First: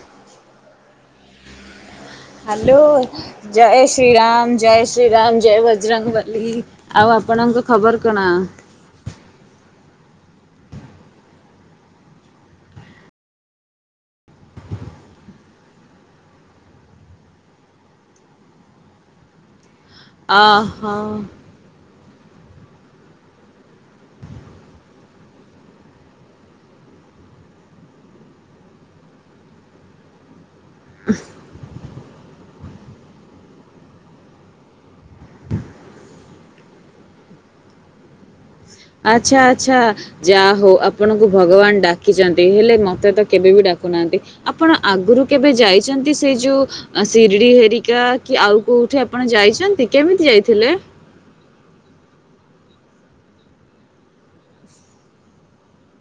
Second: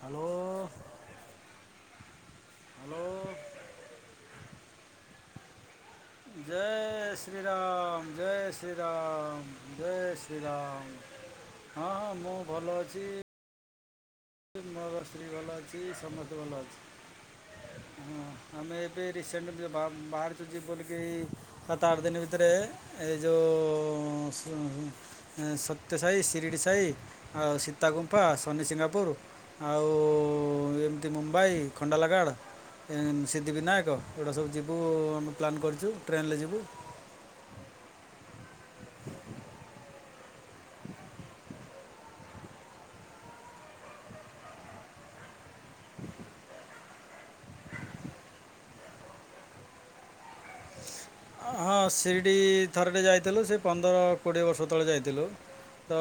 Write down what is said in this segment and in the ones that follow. Hello. Hello ଜୟ ଶ୍ରୀରାମ ଜୟ ଶ୍ରୀରାମ ଜୟ ବ ବଜରଙ୍ଗ ବାଲି ଜୟ ଆଉ ଆପଣଙ୍କ ଖବର ଶ୍ରୀରାମ କଣ? ଜୟ ଶ୍ରୀରାମ ଜୟ ଶ୍ରୀରାମ ହଁ ହଁ ମୁଁ ଭଲ ଅଛି। ମୋର ସ୍ତ୍ରୀ ଭଲ ଅଛି ସମସ୍ତେ ଭଲ ଅଛି। ହଁ ଆମେ ଏବେ ରିସେଣ୍ଟ ବା ବାହାରିଚୁ ଯିବୁ ବୋଲିକି ଅହୋ ଏଇ ସାତ ଆଠ ଦିନ ଭିତ ଭିତେରେ ଏ ଯେଉଁ ସତ୍ୟ ସାଇ ଶିରିଡ଼ି ସାଇ ଆଉ ସୀତାଗୁମ୍ଫା ସନିସିିଙ୍ଗାପୁର ଆଉ ଏମିତି ମୁମ୍ବାଇ ଫଣ୍ଡଲାଗାର୍ଡ। ଏଁ ସିଦ୍ଧି ବିିନାୟକ ଏଗୁଡ଼ା ସବୁ ଯିବୁ ଆମେ ପ୍ଲାନ୍ କରିଚୁ। ଟ୍ରେନ୍ ରେ ଯିବୁ। [inaudible] ଆଛା ଆଛା ଯାହା ହଉଁ ଆପଣଙ୍କୁ ଭଗବାନ ଡାକିଛନ୍ତି। ହେଲେ ମତେ ତ କେବେ ବି ଡା ଡାକୁ ନାହାନ୍ତି। ଆପଣ ଆଗରୁ କେବେ ଯାଇଛନ୍ତି। ସେଇ ଯୋଉଁ ସିରିଡି ହେରିକା କି ଆଉ କୋଉଁ କୋଉଁଠି ଆପଣ ଯାଇଛନ୍ତି। କେମିତି ଯାଇଥିଲେ? ହଁ ସିରିଡ଼ି ଥରଟେ ଯାଇଥିଲୁ। ସେ ପନ୍ଦର କୋଡ଼ିଏ ବର୍ଷ ତଳେ ଯାଇଥିଲୁ। ତ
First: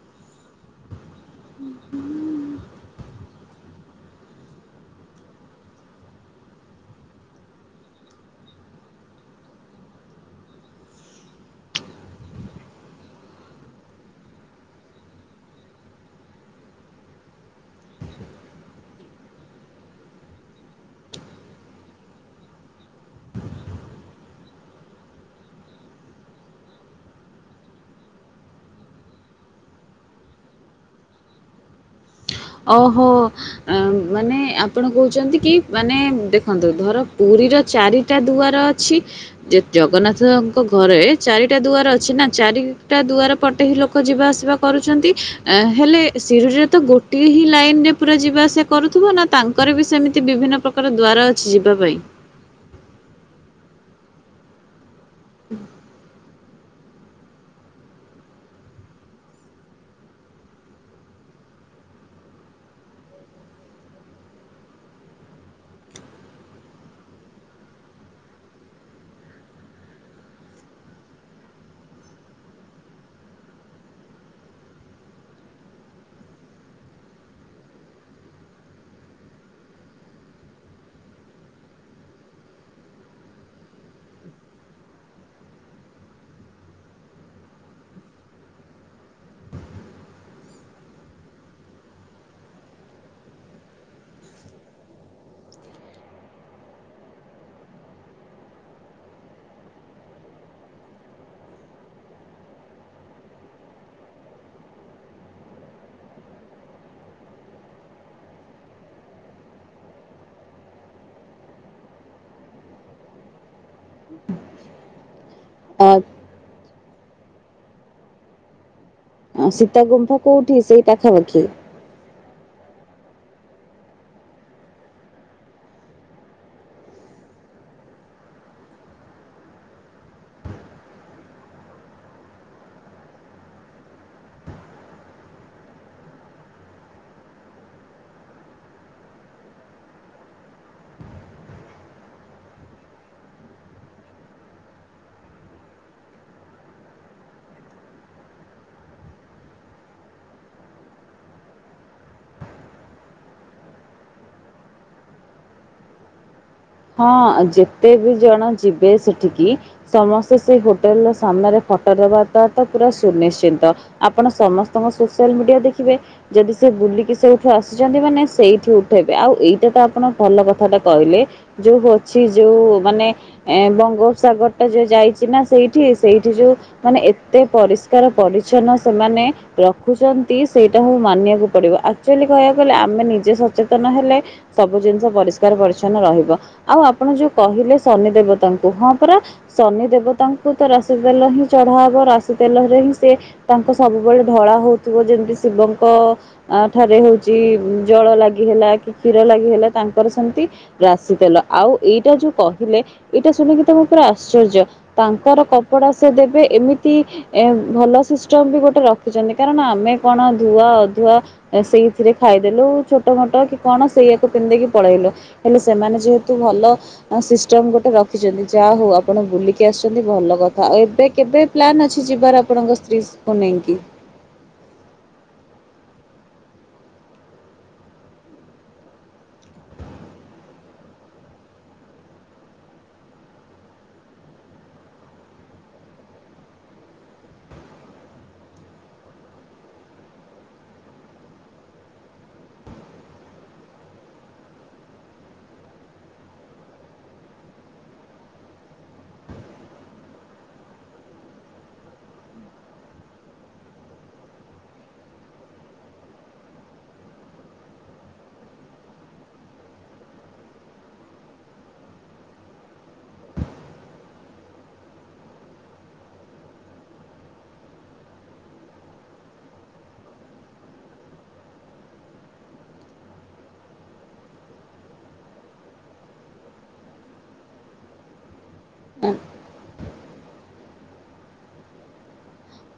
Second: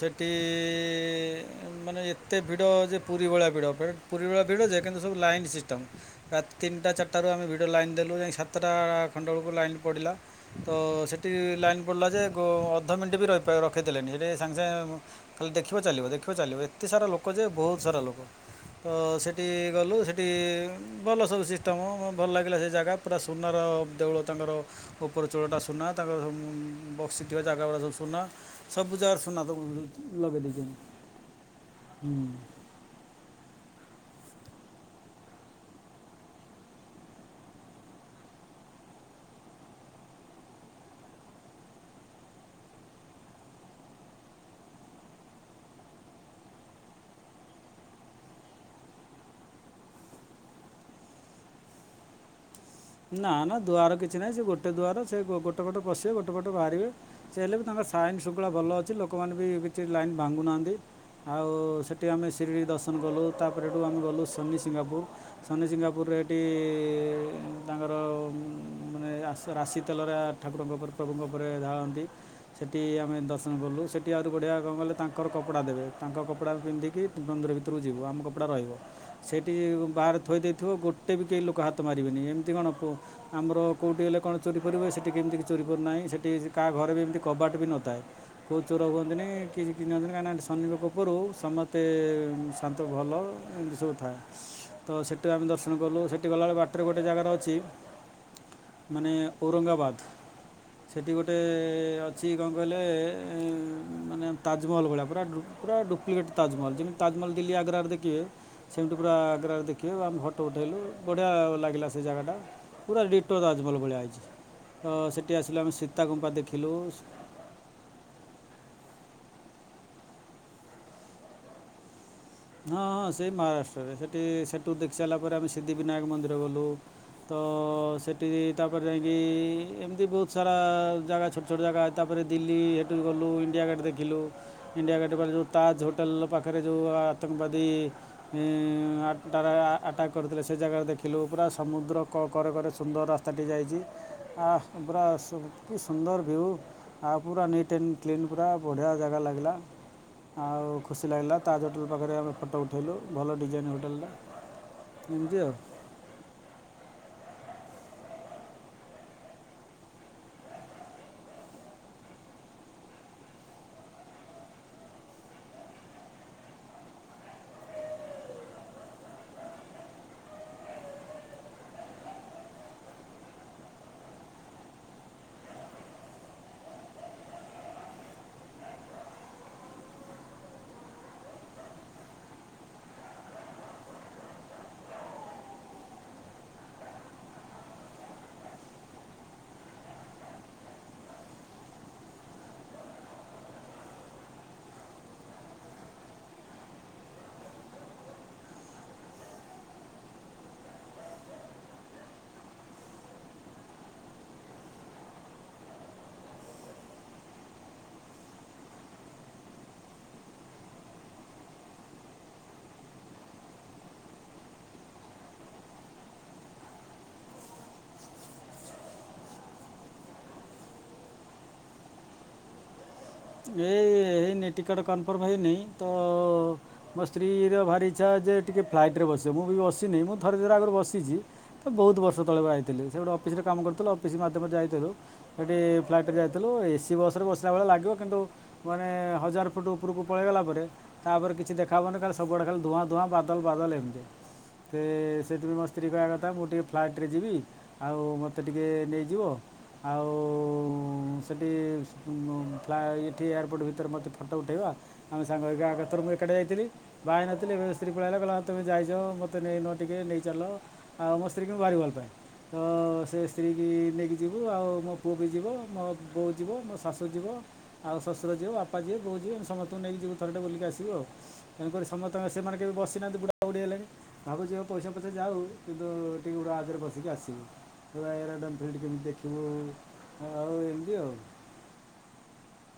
ସେଠି ମାନେ ଏତେ ଭିଡ଼ ଯେ ପୁରୀ ଭଳିଆ ଭିଡ଼ ପୁରୀ ଭଳି ଭିଡ଼ ଯେ କିନ୍ତୁ ସବୁ ଲାଇନ୍ ସିଷ୍ଟମ ରାତି ତିନିଟା ଚାରଟାରୁ ଆମେ ଭିଡ଼ ଲାଇନ୍ ଦେଲୁ ଯାଇକି ସାତଟା ଖଣ୍ଡକୁ ଲାଇନ ପଡ଼ିଲା ତ ସେଠି ଲାଇନ୍ ପଡ଼ିଲା ଯେ ଅଧ ମିନିଟ୍ ବି ରହି ରଖେଇ ଦେଲେନି ହେଟି ସାଙ୍ଗେ ସାଙ୍ଗେ ଖାଲି ଦେଖିବା ଚାଲିବ ଦେଖିବା ଚାଲିବ ଏତେ ସାରା ଲୋକ ଯେ ବହୁତ ସାରା ଲୋକ। ତ ସେଠି ଗଲୁ ସେଠି ଭଲ ସବୁ ସିଷ୍ଟମ୍ ଭଲ ଲାଗିଲା ସେ ଜାଗା ପୁରା ସୁନାର ଦେଉଳ ତାଙ୍କର ଉପର ଚୋଳଟା ସୁନା ତାଙ୍କର ସବୁ ବସି ଥିବା ଜାଗା ଗୁଡ଼ା ସବୁ ସୁନା ସବୁ ଜାଗାରେ ସୁନା ତା ଲଗେଇ ଦେଇଚନ୍ତି ହୁ। ଓହୋ ମାନେ ଆପଣ କହୁଛନ୍ତି କି ମାନେ ଦେଖନ୍ତୁ ଧର ପୁରୀ ପୁରୀର ଚାରିଟା ଦୁଆର ଅଛି ଯେ ଜଗନ୍ନାଥଙ୍କ ଘରେ ଚାରିଟା ଦୁଆର ଅଛି ନା ଚାରିଟା ଦୁଆର ପଟେ ହିଁ ଲୋକ ଯିବା ଆସିବା କରୁଛନ୍ତି। ହେଲେ ଶିରିଡ଼ିରେ ତ ଗୋ ଟି ହିଁ ଲାଇନ ରେ ପୁରା ଯିବା ଆସିବା କରୁଥିବ ନା ତାଙ୍କର ବି ସେମିତି ବିଭିନ୍ନ ପ୍ରକାର ଦ୍ୱାର ଅଛି ଯିବା ପାଇଁ? [inaudible] ନା ନା ଦୁଆର କିଛି ନାହିଁ ସେ ଗୋଟେ ଦୁଆର ସେ ଗୋଟେ ପଟ ପଶିବେ ଗୋଟେ ପଟେ ବାହାରିବେ ସେ ହେଲେ ବି ତାଙ୍କର ସାଇନ ଶୁଙ୍ଖଳା ଭଲ ଅଛି। ଲୋକମାନେ ବି କିଛି ଲାଇନ ଭାଙ୍ଗୁନାହାନ୍ତି। ଆଉ ସେଠି ଆମେ ସିରିଡ଼ି ଦର୍ଶନ କଲୁ ତାପରେ ହେଠୁ ଆମେ ଗଲୁ ଶନିସିଙ୍ଗାପୁର। ଶନି ସିଙ୍ଗାପୁର ହେଟି ତାଙ୍କର ମାନେ ରା ରାଶି ତେଲରା ଠାକୁରଙ୍କ ଉପ ପ୍ରଭୁଙ୍କ ଉପରେ ଢାଳନ୍ତି। ସେଠି ଆମେ ଦର୍ଶନ କଲୁ। ସେଠି ଆଉରି ବଢ଼ିଆ କଣ କହିଲ ତାଙ୍କର କପଡ଼ା ଦେବେ। ତାଙ୍କ କପଡ଼ା ପିନ୍ଧିକି ମନ୍ଦିର ଭିତକୁ ଯିବୁ। ଆମ କପଡ଼ା ରହିବ। ସେଇଠି ବାହାରେ ଥୋଇ ଦେଇଥିବ। ଗୋଟେ ବି କେହି ଲୋକ ହାତ ମାରିବେନି ଏମ ଏଠି କଣ ଆମର କଉଠି ହେଲେ କଣ ଚୋରି ଫୋରି ହୁଏ। ସେଠି କେମିତି ଚୋରି ଫୋରି ନାଇଁ ସେଠି କାହା ଘରେ ବି ଏମିତି କବାଟ କବାଟ ବି ନଥାଏ। କୋଉଁ ଚୋର ହୁଅନ୍ତିନି କି [unintelligible] କାହିଁକ ଶନଙ୍କ କୃପାରୁ ସମସ୍ତେ ଶାନ୍ତ ଭଲ ଏମିତି ସବୁ ଥାଏ। ତ ସେଠୁ ଆମେ ଦର୍ଶନ କଲୁ। ସେଠି ଗଲାବେଳେ ବାଟରେ ଗୋଟେ ଜାଗା ରହ ଉଚି ମାନେ ଔରଙ୍ଗବାଦ। ସେଠି ଗୋଟେ-ଏ-ଏ-ଏ-ଏ ଅଛି କଣ କହିଲେ-ଏ-ଏ-ଏ-ଏ ମାନେ ତାଜମହଲ ଭଳିଆ ପୁରା ଡୁ ପୁରା ଡୁପ୍ଲିକେଟ ତାଜମହଲ ଯେମିତି ତାଜମହଲ ଦିଲ୍ଲୀ ଆଗ୍ରା ଦେଖିବେ ସେମିତି ପୁରା-ଆ-ଆ-ଆ ଆଗ୍ରା ଦେଖିଲୁ ଆମ୍ ଫୋଟୋ ଉଠେଇଲୁ ବଢିଆ ଲାଗିଲା ସେ ଜାଗା ଟା। ପୁରା ଡିଟୋ ତାଜମହଲ ଭଳିଆ ହେଇଛି। ତ ସେଠି ଆସିଲେ ଆମେ ଅ ସୀତା କୁମ୍ପା ଦେଖିଲୁ-ଉ-ଉ। ଆ ସୀତା ଗୁମ୍ଫା କୋଉଠି ସେଇ ପାଖରେ କି? ହଁ ହଁ ସେଇ ମହାରାଷ୍ଟ୍ରରେ ସେଠି-ଇ-ଇ ସେଠୁ ଦେଖି ସାରିଲା ପରେ ଆମେ ସିଦ୍ଧି ବିିନାୟକ ମନ୍ଦିର ଗଲୁ। ତ-ଅ-ଅ-ଅ ସେଠି ତାପରେ ଯାଇକି-ଇ-ଇ-ଇ ଏମିତି ବହୁତ ସାରା ଜାଗା ଛୋଟ ଛୋଟ ଜାଗା ତାପରେ ତାପରେ ଦିଲ୍ଲୀ ସେଠୁ ଗଲୁ ଇଣ୍ଡିଆ ଗେଟ୍ ଦେଖିଲୁ। ଇଣ୍ଡିଆ ଗେଟ୍ ପରେ ଯେଉଁ ତାଜ୍ ହୋଟେଲ ପାଖରେ ଯେଉଁ ଆ ଆତଙ୍କବାଦୀ ଇ-ଇ-ଇ ଆଟାକ୍ ଆଟକ କରିଥିଲେ ସେ ଜାଗା ଦେଖିଲୁ। ପୁରା ସମୁଦ୍ର କ କରେ କରେ ସୁନ୍ଦର ରାସ୍ତାଟି ଯାଇଛି ଆହାଁ ପୁରା ସୁ କି ସୁନ୍ଦର ଭିଉ। ପୁରା ନିଟ୍ ଆଣ୍ଡ କ୍ଲିନ ପୁରା ବଢ଼ିଆ ଜାଗା ଲାଗିଲା। ଆଉ ଖୁସି ଲାଗିଲା ତା ଯଠୁ ପାଖରେ ଆମେ ଫଟୋ ଉଠେଇଲୁ ଭଲ ଡିଜାଇନ୍ ହୋଟାଲଟା। ଏମିତି ଆଉ ହଁ ଯେତେ ବି ଜଣ ଯିବେ ସେଠିକି ସମସ୍ତେ ସେ ହୋଟେଲ ର ସାମ୍ନାରେ ଫଟୋ ପୁରା ସୁନିଶ୍ଚିତ ଆପଣ ସମସ୍ତଙ୍କ ସୋସିଆଲ ମିଡିଆ ଦେଖିବେ ଯଦି ସେ ବୁଲିକି ସେଠୁ ଆସିଛନ୍ତି ମାନେ ସେଇଠି ଉଠେଇବେ ଆଉ ଏଇଟା ତ ଆପଣ ଭଲ କଥା ଟା କହିଲେ ଯୋଉ ଅଛି ଯୋଉ ମାନେ ଏ ବଙ୍ଗୋପସାଗର ଟା ଯେ ଯାଇଛି ନା ସେଇଠି ସେଇଠି ଯୋଉ ମାନେ ଏତେ ପରିଷ୍କାର ପରିଚ୍ଛନ୍ନ ସେମାନେ ରଖୁଛନ୍ତି ସେଇଟା ହ ମାନିବାକୁ ପଡିବ ଆକଚୁଲି କହିବାକୁ ଗଲେ ଆମେ ନିଜେ ସଚେତନ ହେଲେ ସବୁ ଜିନିଷ ପରିଷ୍କାର ପରିଚ୍ଛନ୍ନ ରହିବ। ଆଉ ଆପଣ ଯୋଉ କହିଲେ ଶନି ଦେବତାଙ୍କୁ ହଁ ପରା ଶନି ଦେବତାଙ୍କୁ ତ ରାଶି ଦେଲେ ଚଢା ହବ ରାଶି ତେଲରେ ହିଁ ସେ ତାଙ୍କୁ ସବୁବେଳେ ଧଳା ହଉଥିବ ଯେମିତି ଶିବଙ୍କ ଅ ଠାରେ ହଉଛି ଜଳ ଲାଗି ହେଲା କି କ୍ଷୀର ଲାଗି ହେଲା ତାଙ୍କର ସେମିତି ରା ରାଶି ତେଲ ଆଉ ଏଇଟା ଯୋଉ କହିଲେ ଏଇଟା ଶୁଣିକି ତମ ପୁରା ଆଶ୍ଚର୍ଯ୍ୟ ତାଙ୍କର କପଡା ସେ ଦେବେ ଏମିତି ଭଲ ସିଷ୍ଟମ ବି ଗୋଟେ ରଖିଛନ୍ତି କାରଣ ଆମେ କଣ ଧୂଆ ଆଧୁଆ ଅ ସେଇଥିରେ ଖାଇଦେଲୁ ଛୋଟ ମୋଟ କି କଣ ସେଇୟାକୁ ପିନ୍ଧେଇକି ପଳେଇଲୁ ହେଲେ ସେମାନେ ଯେହେତୁ ଭଲ ସିଷ୍ଟମ ଗୋଟେ ରଖିଛନ୍ତି। ଯାହା ହଉ ଆପଣ ବୁଲିକି ଆସିଛନ୍ତି ଭଲ କଥା। ଆଉ ଏବେ କେବେ ପ୍ଲାନ୍ ଅଛି ଯିବାର ଆପଣଙ୍କ ସ୍ତ୍ରୀକୁ ନେଇକି? ଏଇ ହେଇନାଇ ଟିକେଟ କନଫର୍ମ ହେଇନାଇଁ ତ ହ ମୋ ସ୍ତ୍ରୀର ଭାରି ଇଚ୍ଛା ଯେ ଟିକେ ଫ୍ଲାଇଟ ରେ ବସିବ ମୁଁ ବି ବସିନିଁ ମୁଁ ଥରେ ଦି ଥରେ ଆଗରୁ ବସିଛି। ବହୁତ ବର୍ଷ ତଳେ ବାହାହେଇଥିଲି ସେ ଗୋଟେ ଅଫିସରେ କାମ କରଥିଲ ଅଫିସ ମାଧ୍ୟମରେ ଯାଇଥିଲୁ ସେଠି-ଇ-ଇ ଫ୍ଲାଇଟ ଯାଇଥିଲୁ ଏସି ବସ ରେ ବସିଲା ଭଳିଆ ଲାଗିବ କିନ୍ତୁ ମାନେ ହଜାର ଫୁଟ ଉପରକୁ ପଳେଇଗଲା ପରେ ତାପରେ କିଛି ଦେଖାହବନି ଖାଲି ସବୁଆଡେ ଖାଲି ଧୂଆଁ ଧଆଁ ହଁ ବାଦଲ ବାଦଲ ଏମିତିଆ। ତ-ଏ-ଏ-ଏ ସେଥିପାଇଁ ମୋ ସ୍ତ୍ରୀ କହିବା କଥା ମୁଁ ଟିକିେ ଫ୍ଲାଇଟ୍ ରେ ଯିବି ଆଉ ମୋତେ ଟିକେ ନେଇଯିବ। ଆଉ-ଉ-ଉ-ଉ-ଉ ସେଠି-ଇ-ଇ-ଇ ଉ-ଉ-ଉ ପ୍ଲା ଏଇଠି ଏୟାରପୋର୍ଟ ଭିତରେ ମୋତେ ଫଟୋ ଉଠାଇବା ଆମେ ସାଙ୍ଗ ହେଇକି ଆଗ ଥର ମୁଁ ଏକାଠେ ଯାଇଥିଲି ବାହା ହେଇ ନଥିଲି ଏବେ ତ ସ୍ତ୍ରୀ ପଳେଇ ଆଇଲା କହିଲା ତମେ ଯାଇଛ ମତେ ନେଇ ନ ଟିକେ ନେଇ ଚାଲ। ଆଉ ମୋ ସ୍ତ୍ରୀ କି ମୁ ଭାରି ଭଲ ପାଏ। ତ ସେ ସ୍ତ୍ରୀକି ନେଇକି ଯିବୁ ଆଉ ମୋ ପୁଅ ବି ଯିବ ମୋ ବୋଉ ଯିବ ମୋ ଶାଶୁ ଯିବ। ଆଉ ଶଶୁର ଯିବ ବାପା ଯିବ ବୋଉ ଯିବେ ସମସ୍ତଙ୍କୁ ନେଇକି ଯିବୁ ଥରେ ଟେ ବୁଲିକି ଆସିବ ଆଉ ତେଣୁକରି ସମସ୍ତେଙ୍କ ସେ ମାନେ କେବେ ବସିନାହାନ୍ତି ବୁଢା ବୁଢ଼ୀ ହେଲେଣି ଭାବୁଛି ଆ ପଇସା ପଚ୍ଛେ ଯାଉ କିନ୍ତୁ ଟିକେ ଉଡ଼ାଜାହାଜ ରେ ବସିକି ଆସିବେ। ହ ଏରାଡମ ଫିଲ୍ଡ କେମିତି ଦେଖିବୁ ଆଉ ଏମିତି ଆଉ। ହ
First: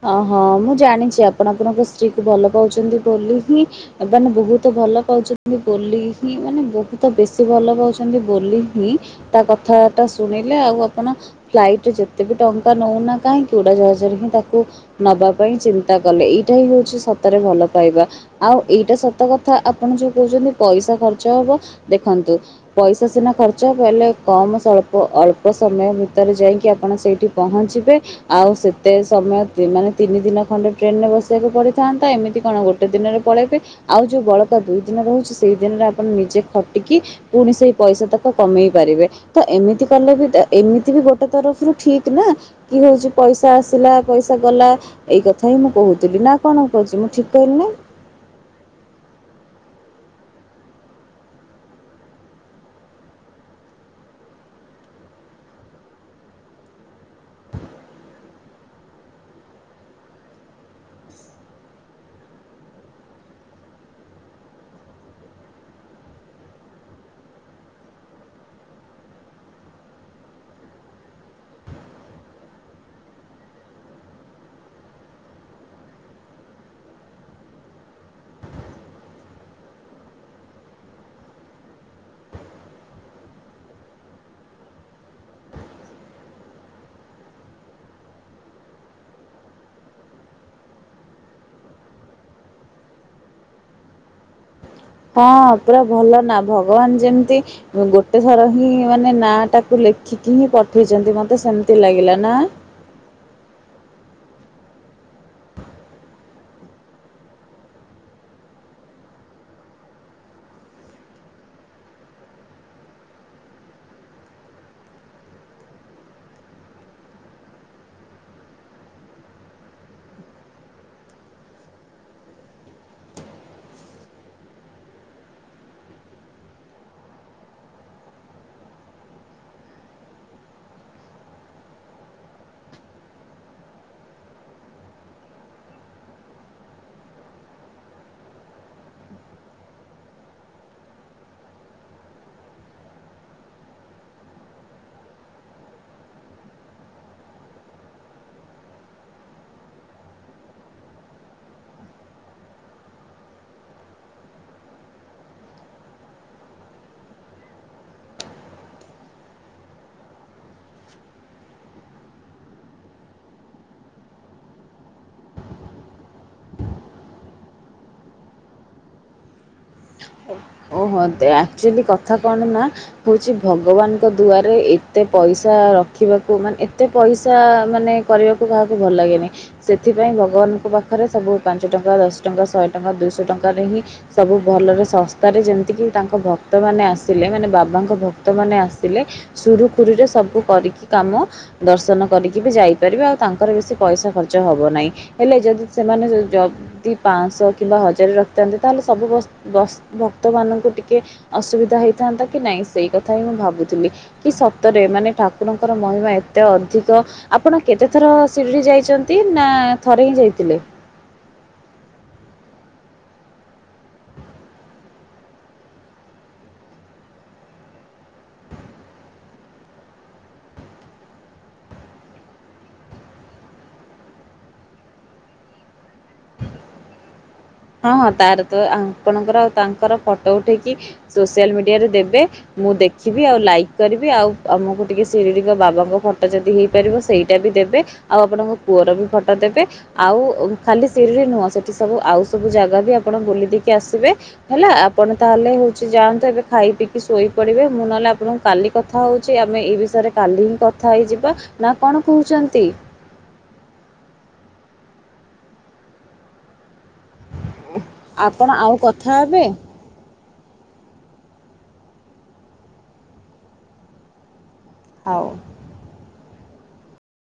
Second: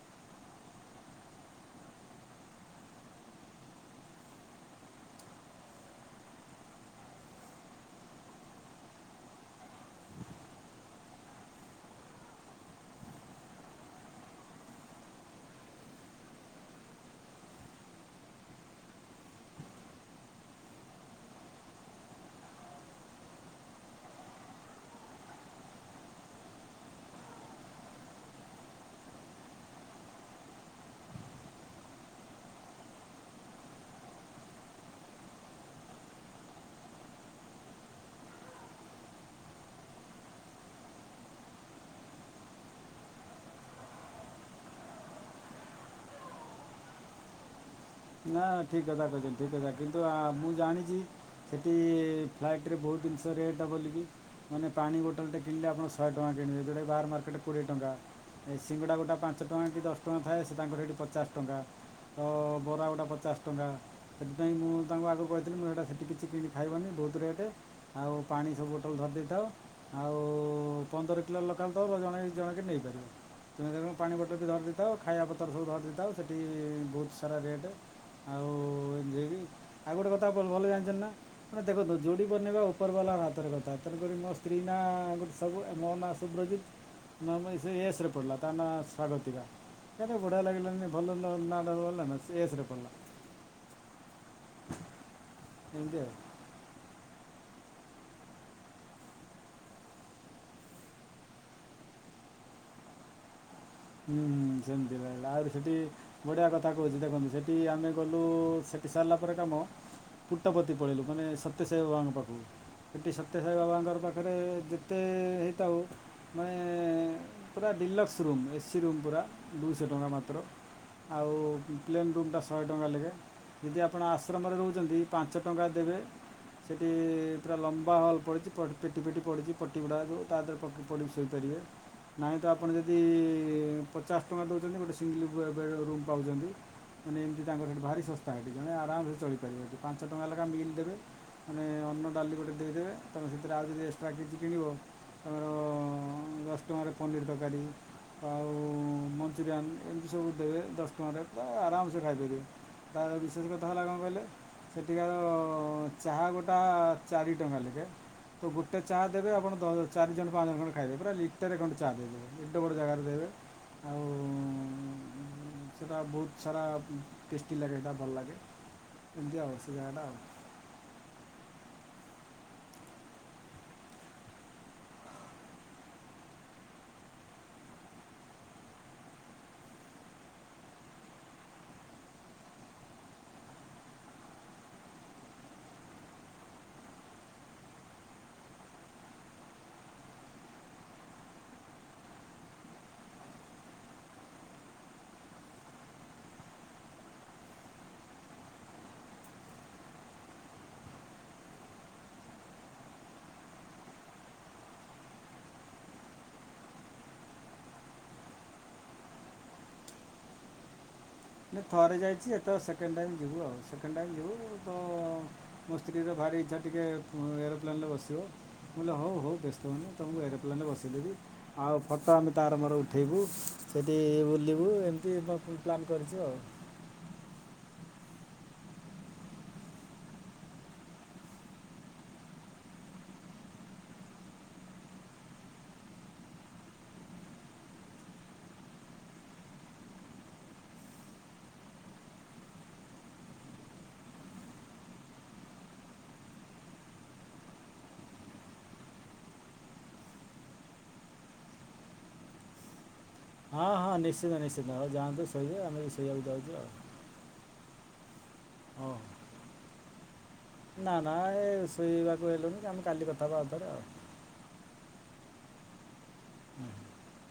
ଅ ହଁ ମୁଁ ଜାଣିଛି ଆପଣ ଆପଣଙ୍କ ସ୍ତ୍ରୀ କୁ ଭଲ ପାଉଛନ୍ତି ବୋଲି ହିଁ ଏମାନେ ବହୁତ ଭଲ ପାଉଚନ୍ତି ବୋଲି ହିଁ ମାନେ ବହୁତ ବେଶୀ ଭଲ ପାଉଛନ୍ତି ବୋଲି ହିଁ ତା କଥାଟା ଶୁଣିଲେ ଆଉ ଆପଣ ଫ୍ଲାଇଟ ରେ ଯେତେ ବି ଟଙ୍କା ନଉନା କାହିଁକି ଉଡ଼ାଜାହଜରେ ହିଁ ତାକୁ କୁ ନବା ପାଇଁ ଚିନ୍ତା କଲେ ଏଇଟା ହିଁ ହଉଛି ସତରେ ଭଲ ପାଇବା। ଆଉ ଏଇଟା ସତ କଥା ଆପଣ ଯୋଉ କହୁଛନ୍ତି ପଇସା ଖର୍ଚ୍ଚ ହବ ଦେଖନ୍ତୁ ପଇସା ସିନା ଖର୍ଚ୍ଚ ହେବ ହେଲେ କ ବାସ୍ ସଳ୍ପ ଅଳ୍ପ ସମୟ ଭିତରେ ଯାଇକି ଆପଣ ସେଇଠି ପହଞ୍ଚିବେ ଆଉ ସେତେ ତମ ଦିନ ମାନେ ତିନି ଦିନ ଖଣ୍ଡେ ଟ୍ରେନ ରେ ବସିବାକୁ ପଡିଥାନ୍ତା ଏମିତି କଣ ଗୋଟେ ଦିନରେ ପଳେଇବେ। ଆଉ ଯୋଉ ବଳକା ଦୁଇ ଦିନ ରହୁଛି ସେଇ ଦିନରେ ଆପଣ ନିଜେ ଖଟିକି ପୁଣି ସେଇ ପଇସା ତାକ କମେଇ ପାରିବେ। ତ ଏମିତି କଲେ ବି ତ ଏମିତି ବି ଗୋଟେ ତରଫରୁ ଠିକ ନା କି ହଉଛି ପଇସା ଆସିଲା ପଇସା ଗଲା ଏଇ କଥା ହିଁ ମୁଁ କହୁଥିଲି ନା କଣ କହୁଛି ମୁଁ ଠିକ କହିଲି ନା? ନା ଠିକ କଥା କଇଛନ୍ତି ଠିକ କଥା କିନ୍ତୁ ଆ ମୁଁ ଜାଣିଛି ସେଠି ଫ୍ଲାଇଟରେ ବହୁତ ଦିନିଷ ରେଟ ବୋଲିକି ମାନେ ପାଣି ବୋଟଲଟେ କିଣିଲେ ଆପଣ ଶହେ ଟଙ୍କା କିଣିବେ ଯୋଉଟା ବାହାର ମାର୍କେଟରେ କୋଡ଼ିଏ ଟଙ୍କା। ଏ ସିଙ୍ଗଡ଼ା ଗୋଟେ ପାଞ୍ଚ ଟଙ୍କା କି ଦଶ ଟଙ୍କା ଥାଏ ସେ ତାଙ୍କର ହେଠି ପଚାଶ ଟଙ୍କା ତ ବରା ଗୋଟା ପଚାଶ ଟଙ୍କା ସେଥିପାଇଁ ମୁଁ ତାଙ୍କୁ ଆଗରୁ କହିଥିଲି ମୁଁ ହେଇଟା ସେଠି କିଛି କିଣି ଖାଇବନି ବହୁତ ରେଟେ ଆଉ ପାଣି ସବୁ ବୋଟଲ ଧରି ଦେଇଥାଅ ଆଉ ପନ୍ଦର କିଲୋ ଲଗାଥାଉ ଜଣେ ଜଣେକ ନେଇପାରିବ ତୁମେ ତେଣୁ ପାଣି ବଟଲଟେ ଧରି ଦେଇଥାଅ ଖାଇବା ପତ୍ର ସବୁ ଧରି ଦେଇଥାଅ ସେଠି ବହୁତ ସାରା ରେଟେ ଆଉ ଏନ୍ତି ହେଇକି ଆଉ ଗୋଟେ କଥା ଆପଣ ଭଲରେ ଜାଣିଛନ୍ତି ନା ଆପଣ ଦେଖନ୍ତୁ ଯୋଡି ବନିବା ଉପର ବାଲା ହାତରେ କଥା ତେଣୁକରି ମୋ ସ୍ତ୍ରୀ ନାଁ [unintelligible] ମୋ ନାଁ ସୁବ୍ରଜିତ ନାଇଁ ମ ସେଇ ଏସରେେ ପଡ଼ିଲା ତା ନାଁ ସ୍ୱାଗତିକା। କେତ ବଢିଆ ଲାଗିଲାନି ଭଲ ନ ନାଁ ଟା [unintelligible] ସେ ଏସରେ ପଡ଼ିଲା। ହଁ ପୁରା ଏମିତି ଆଉ ଭଲ ନା ଭଗବାନ ଯେମିତି ମୁଁ ଗୋଟେ ଥର ହିଁ ମାନେ ନା ଟାକୁ ଲେଖିକି ହିଁ ପଠେଇଛନ୍ତି ମତେ ସେମିତି ଲାଗିଲା ନା! [inaudible] ହୁଁ ହୁଁ ସେମତି ରହିଲା ଆଉରି ସିଠି ବଢିଆ କଥା କହୁଛି ଦେଖନ୍ତୁ ସେଠି ଆମେ ଗଲୁ ଏଠି ସାରିଲା ପରେ କାମ ଫୁଟପତି ପଳେଇଲୁ ମାନେ ସତ୍ୟସାଇ ବାବାଙ୍କ ପାଖକୁ ସେଠି ସତ୍ୟସାଇ ବାବାଙ୍କର ପାଖରେ ଯେତେ ହେଇଥାଉ ମାନେ ପୁରା ଡିଲକ୍ସ ରୁମ୍ ଏସିି ରୁମ୍ ପୁରା ଦୁଇଶହ ଟଙ୍କା ମାତ୍ର ଆଉ ପ୍ଲେନ୍ ରୁମଟା ଶହେ ଟଙ୍କା ଲେଖେ ଯଦି ଆପଣ ଆଶ୍ରମରେ ରହୁଛନ୍ତି ପାଞ୍ଚ ଟଙ୍କା ଦେବେ ସେଠି ପୁରା ଲମ୍ବା ହଲ୍ ପଡିଛି ପ ପିଟି ପିଟି ପଡିଛି ପଟି ଗୁଡାକୁ ତା ଦେହରେ ପଟି ପକେଇକି ଶୋଇପାରି ବେ ନାଇଁ ତ ଆପଣ ଯଦି ଏ ପଚାଶ ଟଙ୍କା ଦଉଛନ୍ତି ଗୋଟେ ସିଙ୍ଗଲ ବେ ବେଡ୍ ରୁମ୍ ପାଉଛନ୍ତି। ମାନେ ଏମିତି ତାଙ୍କର ହେଠି ଭାରି ଶସ୍ତା ହେଠି ଜଣେ ଆରାମସେ ଚଳିପାରିବେ ସେଠି ପାଞ୍ଚ ଟଙ୍କା ଲେଖା ମିଲ୍ ଦେବେ ମାନେ ଅନ୍ନ ଡାଲି ଗୋଟେ ଦେଇଦେବେ ତମେ ସେଥିରେ ଆଉ କିଛି ଏକ୍ସଟ୍ରା କିଛି କିଣିବ ଆମର ଦଶ ଟଙ୍କାରେ ପନିର ତକାରୀ ଆଉ ଅ ମଞ୍ଚୁରିଆନ୍ ଏମିତି ସବୁ ଦେବେ ଦଶ ଟଙ୍କାରେ ପୁରା ଆରାମସେ ଖାଇପାରିବେ। ତାର ବିଶେଷ କଥା ହେଲା କଣ କହିଲେ? ସେଠିକାର ଚାହା ଗୋଟା ଚାରି ଟଙ୍କା ଲେଖେ। ତ ଗୋଟେ ଚା ଦେବେ ଆପଣ ଦ ଚାରି ଜଣ ପାଞ୍ଚ ଜଣ ଖାଇବେ ପୁରା ଲିଟରରେ ଖଣ୍ଡେ ଚା ଦେଇଦେବେ ଏଡେ ବଡ ଜାଗାରେ ଦେବେ ଆଉ ଉଁ ସେଇଟା ବହୁତ ସାରା ଟେଷ୍ଟି ଲାଗେ ସେଇଟା ଭଲ ଲାଗେ ଏମିତି ଆଉ ସେ ଜାଗା ଟା ଆଉ। ଓହୋ ଏମତି ଆକଚୁଆଲି କଥା କଣ ନା ହଉଛି ଭଗବାନଙ୍କ ଦୁଆରେ ଏତେ ପଇସା ରଖିବାକୁ ମାନେ ଏତେ ପଇସା ମାନେ କରିବାକୁ କାହାକୁ ଭଲ ଲାଗେନି ସେଥିପାଇଁ ଭଗବାନ ଙ୍କ ପାଖରେ ସବୁ ପାଞ୍ଚ ଟଙ୍କା ଦଶ ଟଙ୍କା ଶହେ ଟଙ୍କା ଦୁଇଶହ ଟଙ୍କାରେ ହିଁ ସବୁ ଭଲରେ ଶ ସ୍ତାରେ ଯେମିତି କି ତାଙ୍କ ଭକ୍ତ ମାନେ ଆସିଲେ ମାନେ ବାବାଙ୍କ ଭକ୍ତ ମାନେ ଆସିଲେ ସୁରୁଖୁରୁରେ ସ ସବୁ କରିକି କାମ ଦର୍ଶନ କରିକି ବି ଯାଇପାରିବେ ଆଉ ତାଙ୍କର ବେଶି ପଇସା ଖର୍ଚ୍ଚ ହବ ନାହିଁ। ହେଲେ ଯଦି ସେମାନେ ଯ ଯଦି ପାଁଶ କିମ୍ବା ହଜାରେ ରଖିଥାନ୍ତେ ତାହେଲେ ସବୁ ବସ୍ ବସ୍ ଭକ୍ତମାନଙ୍କୁ ଟିକେ ଅସୁବିଧା ହେଇଥାନ୍ତା କି ନାଇଁ ସେଇ କଥା ହିଁ ମୁଁ ଭାବୁଥିଲି କି ସତରେ ମାନେ ଠାକୁରଙ୍କର ମହିମା ଏତେ ଅଧିକ ଆପଣ କେତେଥର ସିରିଡି ଯାଇଚନ୍ତି ନା ଥ ରେ ହିଁ ଯାଇଥିଲେ? ନା ଥରେ ଯାଇଛି ଏ ତ ସେକେଣ୍ଡ ଟାଇମ ଯିବୁ ଆଉ ସେକେଣ୍ଡ ଟାଇ ଯିବୁ ତ ମୋ ସ୍ତ୍ରୀ ର ଭାରି ଇଚ୍ଛା ଟିକେ ଏରୋପ୍ଲେନ ରେ ବସିବ ମୁଁ କହିଲି ହଉ ହଉ ବ୍ୟସ୍ତ ହଉନି ତମକୁ ଏରୋପ୍ଲେନ୍ ରେ ବସେଇଦେବି ଆଉ ଫଟୋ ଆମେ ତାର ମୋର ଉଠାଇବୁ। ସେଠି ବୁଲିବୁ ଏମତି [unintelligible] ପ୍ଲାନ୍ କରିଚୁ ଆଉ। ହଁ ହଁ ତାର ତ ଆପଣଙ୍କର ତାଙ୍କର ଫଟୋ ଉଠେଇକି ସୋସିଆଲ ମିଡ଼ିଆରେ ଦେବେ। ମୁଁ ଦେଖିବି ଆଉ ଲାଇକ୍ କରିବି ଆଉ ଆମକୁ ଟିକେ ଶିରିଡ଼ି ବାବାଙ୍କ ଫଟୋ ଯଦି ହେଇପାରିବ ସେଇଟା ବି ଟି ଦେବେ ଆଉ ଆପଣଙ୍କ ପୁଅର ବି ଫଟୋ ଦେବେ ଆଉ ଖାଲି ସିରିଡ଼ି ନୁହଁ ସେଠି ସବୁ ଆଉ ସବୁ ଜାଗା ବି ଆପଣ ବୁଲି ଦେଇକି ଆସିବେ ହେଲା ଆପଣ ତାହେଲେ ହଉଛି ଯାଆନ୍ତୁ ଏବେ ଖାଇ ପିଇକି ଶୋଇ ପଡ଼ିବେ ମୁଁ ନହେଲେ ଆପଣଙ୍କୁ କାଲି କଥା ହଉଛି ଆମେ ଏଇ ବିଷୟରେ କାଲି ହିଁ କଥା ହେଇଯିବା ନା କଣ କହୁଛ। ଛନ୍ତି। ହଁ ହଁ ନିଶ୍ଚିନ୍ତ ନିଶ୍ଚିନ୍ତ ଆଉ ଯାଆନ୍ତୁ ଶୋଇବେ ଆମେ ବି ଶୋଇବାକୁ ଯାଉଛୁ ଆଉ। ଆପଣ ଆଉ ହଉ କଥା ହେବେ? ନା ନା ଏ ଶୋଇବାକୁ ହେଲୁନି ଆମେ କାଲି କଥା ହେବା ଆଉଥରେ। ହଉ। [unintelligible]